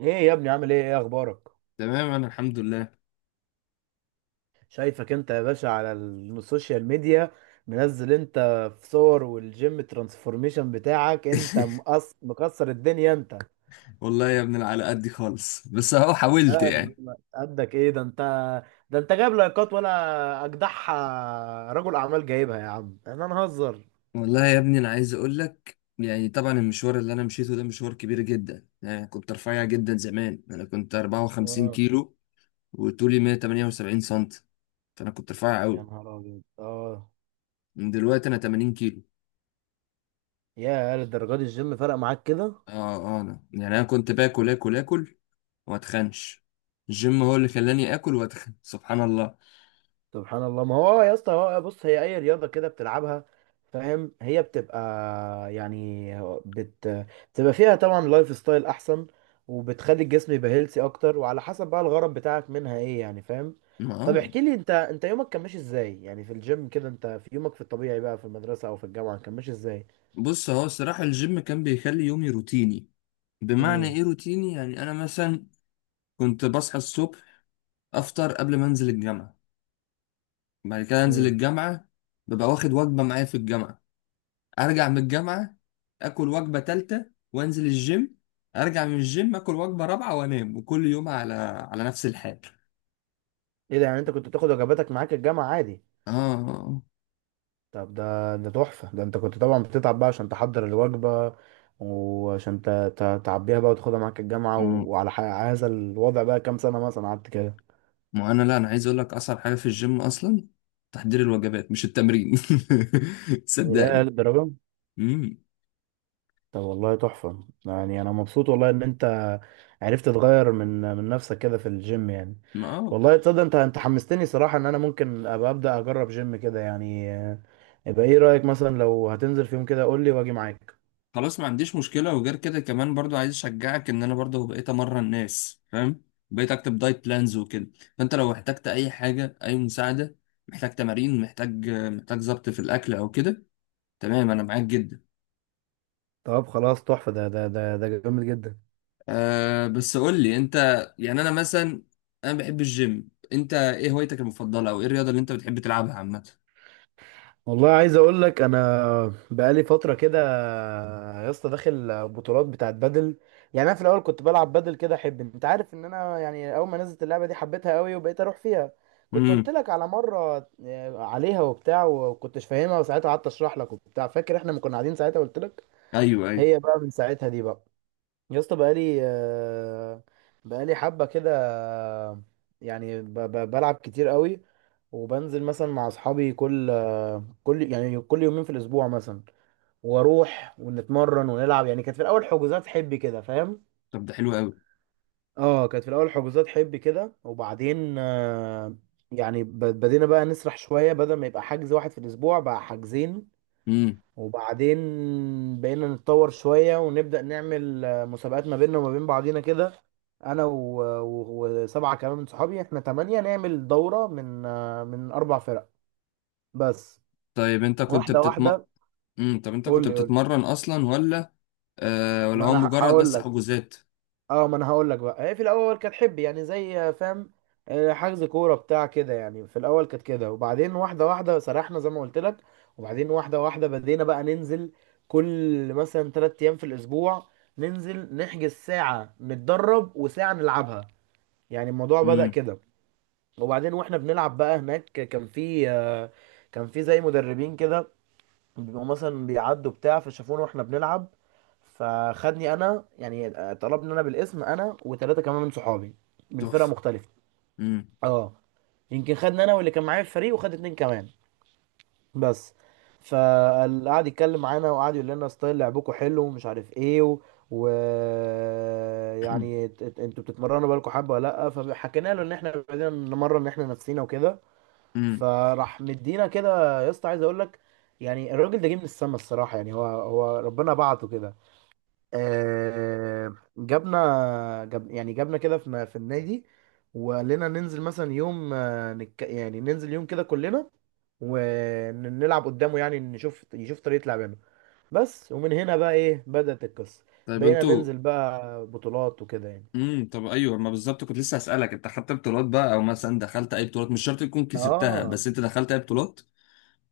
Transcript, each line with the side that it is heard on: right: ايه يا ابني، عامل ايه اخبارك؟
left: تمام، انا الحمد لله.
right: شايفك انت يا باشا على السوشيال ميديا. منزل انت في صور، والجيم ترانسفورميشن بتاعك انت مكسر الدنيا انت.
left: والله يا ابني أنا على قدي خالص، بس اهو
right: لا
left: حاولت
right: يا
left: يعني.
right: عم، قدك ايه ده انت؟ ده انت جايب لايكات، ولا اجدعها رجل اعمال جايبها؟ يا عم احنا نهزر.
left: والله يا ابني انا عايز اقول لك، يعني طبعا المشوار اللي انا مشيته ده مشوار كبير جدا. يعني كنت رفيع جدا زمان، انا كنت 54
right: اه.
left: كيلو وطولي 178 سنتي، فانا كنت رفيع
right: يا
left: قوي.
right: نهار ابيض. اه،
left: من دلوقتي انا 80 كيلو.
right: يا للدرجه دي! الجيم فرق معاك كده.
left: اه اه، انا يعني انا كنت باكل اكل اكل واتخنش. الجيم هو اللي خلاني اكل واتخن سبحان الله.
right: سبحان الله. ما هو آه يا اسطى، هو آه بص، هي اي رياضه كده بتلعبها، فاهم؟ هي بتبقى يعني بت بتبقى فيها طبعا لايف ستايل احسن، وبتخلي الجسم يبقى هيلثي اكتر، وعلى حسب بقى الغرض بتاعك منها ايه، يعني فاهم. طب
left: اه،
right: احكي لي انت، يومك كان ماشي ازاي يعني في الجيم كده؟ انت في يومك في الطبيعي بقى في المدرسه او في الجامعه كان ماشي ازاي؟
left: بص هو الصراحة الجيم كان بيخلي يومي روتيني. بمعنى
right: امم.
left: ايه روتيني؟ يعني انا مثلا كنت بصحى الصبح، افطر قبل ما انزل الجامعة، بعد كده انزل
right: امم.
left: الجامعة، ببقى واخد وجبة معايا في الجامعة، ارجع من الجامعة اكل وجبة تالتة وانزل الجيم، ارجع من الجيم اكل وجبة رابعة وانام، وكل يوم على نفس الحال.
right: ايه ده؟ يعني انت كنت بتاخد وجباتك معاك الجامعه عادي؟
left: اه، آه.
right: طب ده تحفة. ده انت كنت طبعا بتتعب بقى عشان تحضر الوجبة، وعشان تعبيها بقى وتاخدها معاك الجامعة.
left: آه.
right: وعلى هذا الوضع بقى كام سنة مثلا قعدت كده؟
left: ما انا لا انا عايز اقول لك اصعب حاجة في الجيم اصلا تحضير الوجبات، مش التمرين.
right: يا
left: صدقني.
right: للدرجة. طب والله تحفة، يعني انا مبسوط والله ان انت عرفت تغير من نفسك كده في الجيم يعني.
left: امم
right: والله تصدق انت حمستني صراحة ان انا ممكن ابقى ابدأ اجرب جيم كده يعني، يبقى ايه رأيك؟ مثلا لو هتنزل في يوم كده قول لي واجي معاك.
left: خلاص ما عنديش مشكلة، وغير كده كمان برضو عايز اشجعك ان انا برضو بقيت امرن الناس فاهم، بقيت اكتب دايت بلانز وكده. فانت لو احتجت اي حاجة، اي مساعدة، محتاج تمارين، محتاج ظبط في الاكل او كده، تمام انا معاك جدا.
right: طب خلاص تحفة، ده جامد جدا.
left: أه بس قول لي انت، يعني انا مثلا انا بحب الجيم، انت ايه هوايتك المفضلة او ايه الرياضة اللي انت بتحب تلعبها عامة؟
right: والله عايز اقول لك، انا بقالي فتره كده يا اسطى داخل بطولات بتاعت بدل. يعني انا في الاول كنت بلعب بدل كده احب انت عارف ان انا يعني اول ما نزلت اللعبه دي حبيتها قوي وبقيت اروح فيها. كنت قلت
left: امم.
right: لك على مره عليها وبتاع، وكنتش فاهمها، وساعتها قعدت اشرح لك وبتاع. فاكر احنا ما كنا قاعدين ساعتها قلت لك؟
left: ايوه ايوه.
right: هي بقى من ساعتها دي بقى يا اسطى، بقالي بقالي حبه كده، يعني بلعب كتير قوي. وبنزل مثلا مع اصحابي كل يعني كل يومين في الاسبوع مثلا. واروح ونتمرن ونلعب. يعني كانت في الاول حجوزات حب كده، فاهم؟
left: طب ده حلو قوي.
right: اه كانت في الاول حجوزات حب كده، وبعدين يعني بدينا بقى نسرح شويه، بدل ما يبقى حجز واحد في الاسبوع بقى حجزين.
left: امم.
right: وبعدين بقينا نتطور شويه ونبدا نعمل مسابقات ما بيننا وما بين بعضينا كده. انا وسبعه كمان من صحابي، احنا تمانية، نعمل دوره من من اربع فرق بس.
left: طيب انت كنت
right: واحده
left: بتتم.
right: واحده.
left: امم، طب انت
right: قول
left: كنت
right: لي قول لي
left: بتتمرن اصلا، ولا آه ولا
right: ما
left: هو
right: انا
left: مجرد
right: هقول
left: بس
right: لك.
left: حجوزات؟
right: اه ما انا هقول لك بقى. هي في الاول كانت حب يعني زي، فاهم، حجز كوره بتاع كده يعني. في الاول كانت كده، وبعدين واحده واحده سرحنا زي ما قلت لك. وبعدين واحده واحده بدينا بقى ننزل كل مثلا ثلاث ايام في الاسبوع، ننزل نحجز ساعه نتدرب وساعه نلعبها. يعني الموضوع بدأ
left: امم.
right: كده. وبعدين واحنا بنلعب بقى هناك، كان في كان في زي مدربين كده، بيبقوا مثلا بيعدوا بتاع، فشافونا واحنا بنلعب، فخدني انا يعني، طلبني انا بالاسم، انا وثلاثه كمان من صحابي من فرقه
left: تحفه.
right: مختلفه.
left: امم.
right: اه. يمكن خدني انا واللي كان معايا في الفريق وخد اتنين كمان بس. فقعد يتكلم معانا وقعد يقول لنا ستايل لعبكم حلو، ومش عارف ايه و... يعني انتوا بتتمرنوا بقالكم حبه ولا لا؟ فحكينا له ان احنا بدنا نمرن احنا نفسينا وكده.
left: امم.
right: فراح مدينا كده يا اسطى، عايز اقول لك يعني الراجل ده جه من السما الصراحه، يعني هو ربنا بعته كده. جابنا، جاب يعني جابنا كده في النادي، وقال لنا ننزل مثلا يوم، آه، نك يعني ننزل يوم كده كلنا ونلعب قدامه، يعني نشوف، يشوف طريقه لعبنا بس. ومن هنا بقى ايه، بدأت القصه.
left: طيب
right: بقينا
left: انتوا.
right: ننزل بقى بطولات وكده يعني.
left: امم، طب ايوه، ما بالظبط كنت لسه هسألك، انت خدت بطولات بقى او مثلا دخلت اي بطولات؟ مش شرط تكون كسبتها،
right: اه.
left: بس انت دخلت اي بطولات؟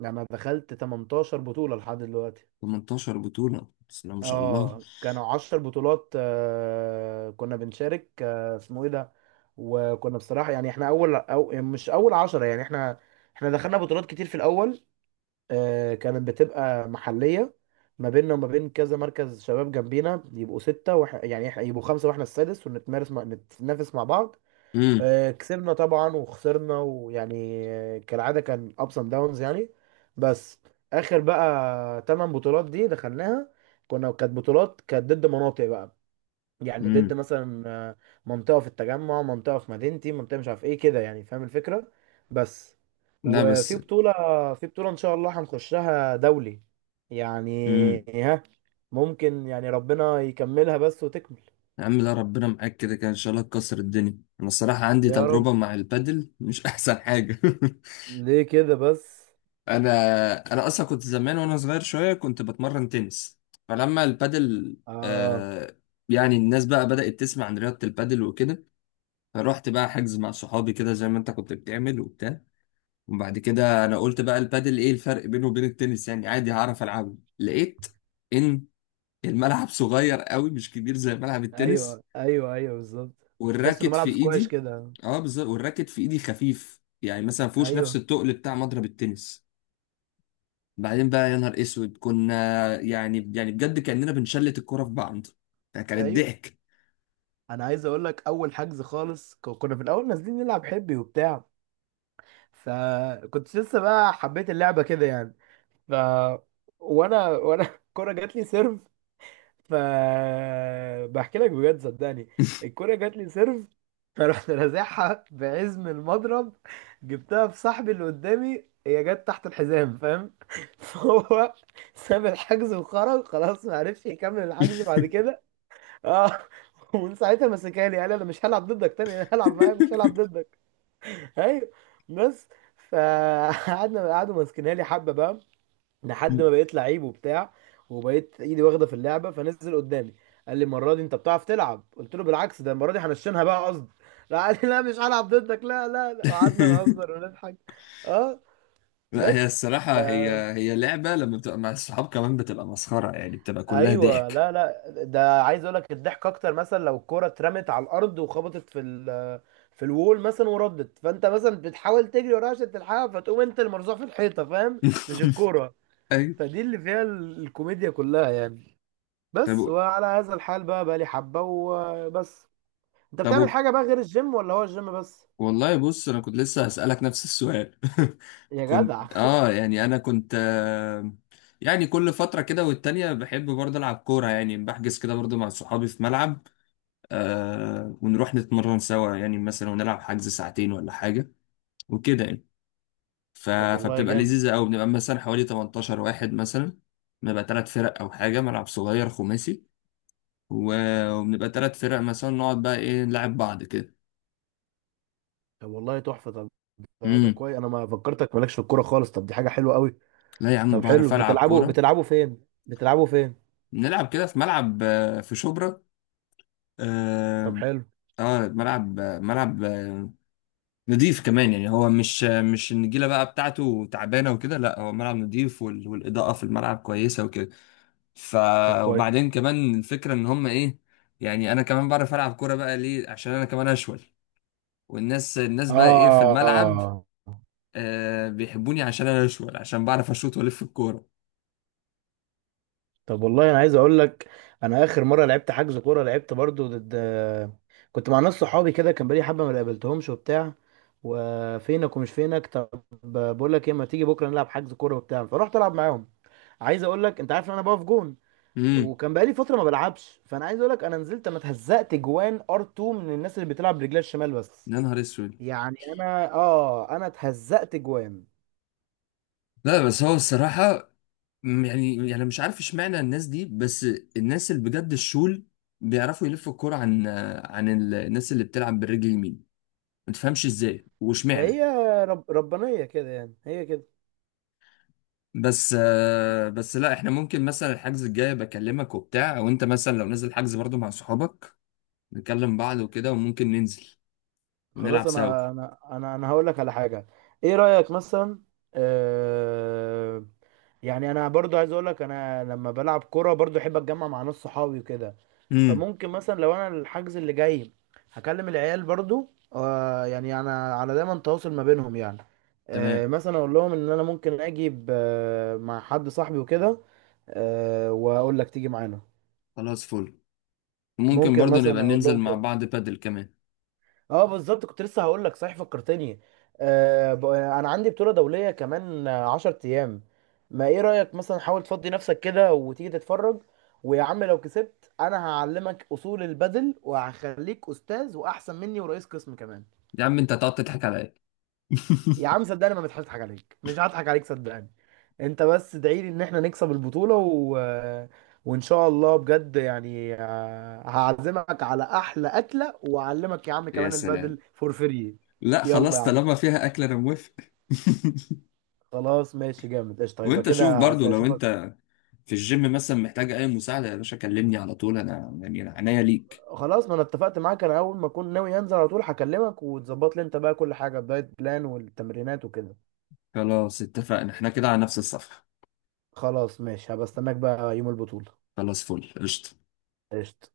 right: يعني انا دخلت 18 بطوله لحد دلوقتي.
left: 18 بطولة، بسم الله ما شاء الله.
right: اه، كانوا عشر بطولات آه كنا بنشارك، آه اسمه ايه ده، وكنا بصراحة يعني احنا اول أو مش اول عشرة يعني. احنا احنا دخلنا بطولات كتير في الاول. آه كانت بتبقى محلية، ما بيننا وما بين كذا مركز شباب جنبينا، يبقوا ستة يعني يبقوا خمسة واحنا السادس، ونتمارس نتنافس مع بعض.
left: امم.
right: كسبنا طبعا وخسرنا، ويعني كالعادة، كان ups and downs يعني. بس آخر بقى تمن بطولات دي دخلناها، كنا كانت بطولات كانت ضد مناطق بقى. يعني ضد
left: امم.
right: مثلا منطقة في التجمع، منطقة في مدينتي، منطقة مش عارف ايه كده، يعني فاهم الفكرة بس.
left: لا
right: وفي
left: بس.
right: بطولة في بطولة إن شاء الله هنخشها دولي يعني،
left: امم.
right: ها، ممكن، يعني ربنا يكملها بس وتكمل.
left: يا عم لا، ربنا معاك كده كده ان شاء الله تكسر الدنيا. انا الصراحة عندي
right: يا رب.
left: تجربة مع البادل مش احسن حاجة.
right: ليه كده بس؟
left: انا انا اصلا كنت زمان وانا صغير شويه كنت بتمرن تنس، فلما البادل،
right: آه.
left: آه، يعني الناس بقى بدأت تسمع عن رياضه البادل وكده، فروحت بقى حجز مع صحابي كده زي ما انت كنت بتعمل وبتاع. وبعد كده انا قلت بقى البادل ايه الفرق بينه وبين التنس؟ يعني عادي هعرف العبه. لقيت ان الملعب صغير قوي، مش كبير زي ملعب التنس،
right: ايوه، ايوه، ايوه، بالظبط. تحس انه
left: والراكت في
right: ملعب سكواش
left: ايدي.
right: كده.
left: اه بالظبط، والراكت في ايدي خفيف، يعني مثلا مفيهوش نفس
right: ايوه،
left: التقل بتاع مضرب التنس. بعدين بقى يا نهار اسود كنا، يعني بجد كأننا بنشلت الكرة في بعض، ده كانت
right: ايوه.
left: ضحك.
right: انا عايز اقول لك، اول حجز خالص كنا في الاول نازلين نلعب حبي وبتاع، فكنت لسه بقى حبيت اللعبه كده يعني. ف وانا الكوره جات لي سيرف، فبحكي لك بجد صدقني، الكرة جات لي سيرف، فرحت رازعها بعزم المضرب، جبتها في صاحبي اللي قدامي، هي جت تحت الحزام فاهم؟ فهو ساب الحجز وخرج خلاص، ما عرفش يكمل الحجز بعد كده. اه. ومن ساعتها مسكها لي، قال انا مش هلعب ضدك تاني، انا هلعب معاك، مش هلعب ضدك. ايوه. بس. فقعدنا، قعدوا ماسكينها لي حبه بقى لحد ما بقيت لعيب وبتاع، وبقيت ايدي واخده في اللعبه، فنزل قدامي قال لي المره دي انت بتعرف تلعب. قلت له بالعكس، ده المره دي هنشنها بقى قصد. لا قال لي لا، مش هلعب ضدك، لا. قعدنا نهزر ونضحك. اه.
left: لا هي
right: بس. ف...
left: الصراحة، هي لعبة لما بتبقى مع الصحاب كمان بتبقى مسخرة، يعني بتبقى كلها
right: ايوه،
left: ضحك.
right: لا لا، ده عايز اقول لك الضحك اكتر، مثلا لو الكوره اترمت على الارض وخبطت في في الوول مثلا وردت، فانت مثلا بتحاول تجري وراها عشان تلحقها، فتقوم انت المرزوع في الحيطه فاهم؟ مش الكوره.
left: أيوة.
right: فدي اللي فيها الكوميديا كلها يعني بس.
left: طب.
right: وعلى هذا الحال بقى، لي حبة وبس. انت
left: طب
right: بتعمل
left: وب-
right: حاجة بقى غير الجيم ولا هو الجيم بس؟
left: والله بص أنا كنت لسه هسألك نفس السؤال.
right: يا جدع.
left: كنت آه، يعني أنا كنت يعني كل فترة كده والتانية بحب برضه ألعب كورة، يعني بحجز كده برضه مع صحابي في ملعب، آه، ونروح نتمرن سوا يعني مثلا ونلعب حجز ساعتين ولا حاجة وكده يعني. ف...
right: طب والله
left: فبتبقى
right: جامد.
left: لذيذة أوي، بنبقى مثلا حوالي 18 واحد مثلا، بنبقى تلات فرق أو حاجة، ملعب صغير خماسي، وبنبقى تلات فرق مثلا نقعد بقى إيه نلعب بعض كده.
right: طب والله تحفة. طب ده
left: امم
right: كويس، انا ما فكرتك مالكش في الكورة خالص. طب دي حاجة حلوة قوي.
left: لا يا عم
right: طب
left: بعرف
right: حلو.
left: ألعب
right: بتلعبوا
left: كورة.
right: بتلعبوا فين بتلعبوا فين
left: نلعب كده في ملعب، آه، في شبرا.
right: طب
left: اه،
right: حلو.
left: آه، ملعب، نضيف كمان، يعني هو مش آه، مش النجيله بقى بتاعته تعبانه وكده، لا هو ملعب نضيف، والاضاءه في الملعب كويسه وكده. ف
right: طب كويس.
left: وبعدين كمان الفكره ان هم ايه، يعني انا كمان بعرف العب كوره بقى ليه؟ عشان انا كمان اشول، والناس بقى ايه في الملعب،
right: اه.
left: آه بيحبوني عشان انا اشول، عشان بعرف اشوط والف الكوره.
right: طب والله انا عايز اقول لك، انا اخر مره لعبت حجز كوره، لعبت برضو ضد، كنت مع ناس صحابي كده، كان بقالي حبه ما قابلتهمش وبتاع، وفينك ومش فينك. طب بقول لك ايه، ما تيجي بكره نلعب حجز كوره وبتاع؟ فرحت العب معاهم. عايز اقول لك، انت عارف ان انا بقف جون،
left: امم
right: وكان بقالي فتره ما بلعبش، فانا عايز اقول لك، انا نزلت، انا اتهزقت جوان ار 2 من الناس اللي بتلعب برجلها الشمال بس.
left: يا نهار اسود.
right: يعني انا اتهزقت جوان.
left: لا بس هو الصراحه، يعني مش عارف اشمعنى الناس دي، بس الناس اللي بجد الشول بيعرفوا يلفوا الكوره عن الناس اللي بتلعب بالرجل اليمين. ما تفهمش ازاي واشمعنى؟
right: هي ربانيه كده، يعني هي كده.
left: بس آه، بس لا احنا ممكن مثلا الحجز الجاي بكلمك وبتاع، او انت مثلا لو نزل حجز برضو مع صحابك نكلم بعض وكده وممكن ننزل
right: خلاص،
left: ونلعب سوا.
right: انا هقول لك على حاجه. ايه رايك مثلا؟ آه، يعني انا برضو عايز اقول لك، انا لما بلعب كوره برضو احب اتجمع مع ناس صحابي وكده.
left: امم
right: فممكن مثلا لو انا الحجز اللي جاي هكلم العيال برضو، آه يعني انا على دايما تواصل ما بينهم يعني.
left: تمام.
right: آه مثلا اقول لهم ان انا ممكن اجي مع حد صاحبي وكده، آه واقول لك تيجي معانا.
left: خلاص فل. ممكن
right: ممكن
left: برضو نبقى
right: مثلا اقول
left: ننزل
right: لهم
left: مع
right: كده.
left: بعض بادل كمان.
right: اه بالظبط، كنت لسه هقول لك، صحيح فكرتني. آه انا عندي بطولة دولية كمان، 10 ايام. ما ايه رأيك مثلا حاول تفضي نفسك كده وتيجي تتفرج؟ ويا عم لو كسبت، انا هعلمك اصول البدل وهخليك استاذ واحسن مني ورئيس قسم كمان.
left: يا عم انت هتقعد تضحك على ايه؟
right: يا عم صدقني ما بضحكش، اضحك عليك؟ مش هضحك عليك صدقني. انت بس ادعي لي ان احنا نكسب البطولة وان شاء الله بجد يعني، هعزمك على احلى اكلة، واعلمك يا عم
left: يا
right: كمان
left: سلام.
right: البدل فور فري.
left: لا
right: يلا
left: خلاص
right: يا عم.
left: طالما فيها اكل انا موافق.
right: خلاص ماشي جامد قشطه. يبقى
left: وانت شوف
right: كده
left: برضو لو
right: هشوفك.
left: انت في الجيم مثلا محتاج اي مساعدة يا باشا كلمني على طول، انا يعني أنا عينيا ليك.
right: خلاص، ما انا اتفقت معاك، انا اول ما اكون ناوي انزل على طول هكلمك، وتظبط لي انت بقى كل حاجه، الدايت بلان والتمرينات وكده.
left: خلاص اتفقنا احنا كده على نفس الصفحة.
right: خلاص ماشي، هبقى استناك بقى يوم البطوله.
left: خلاص فل قشطة.
right: قشطه.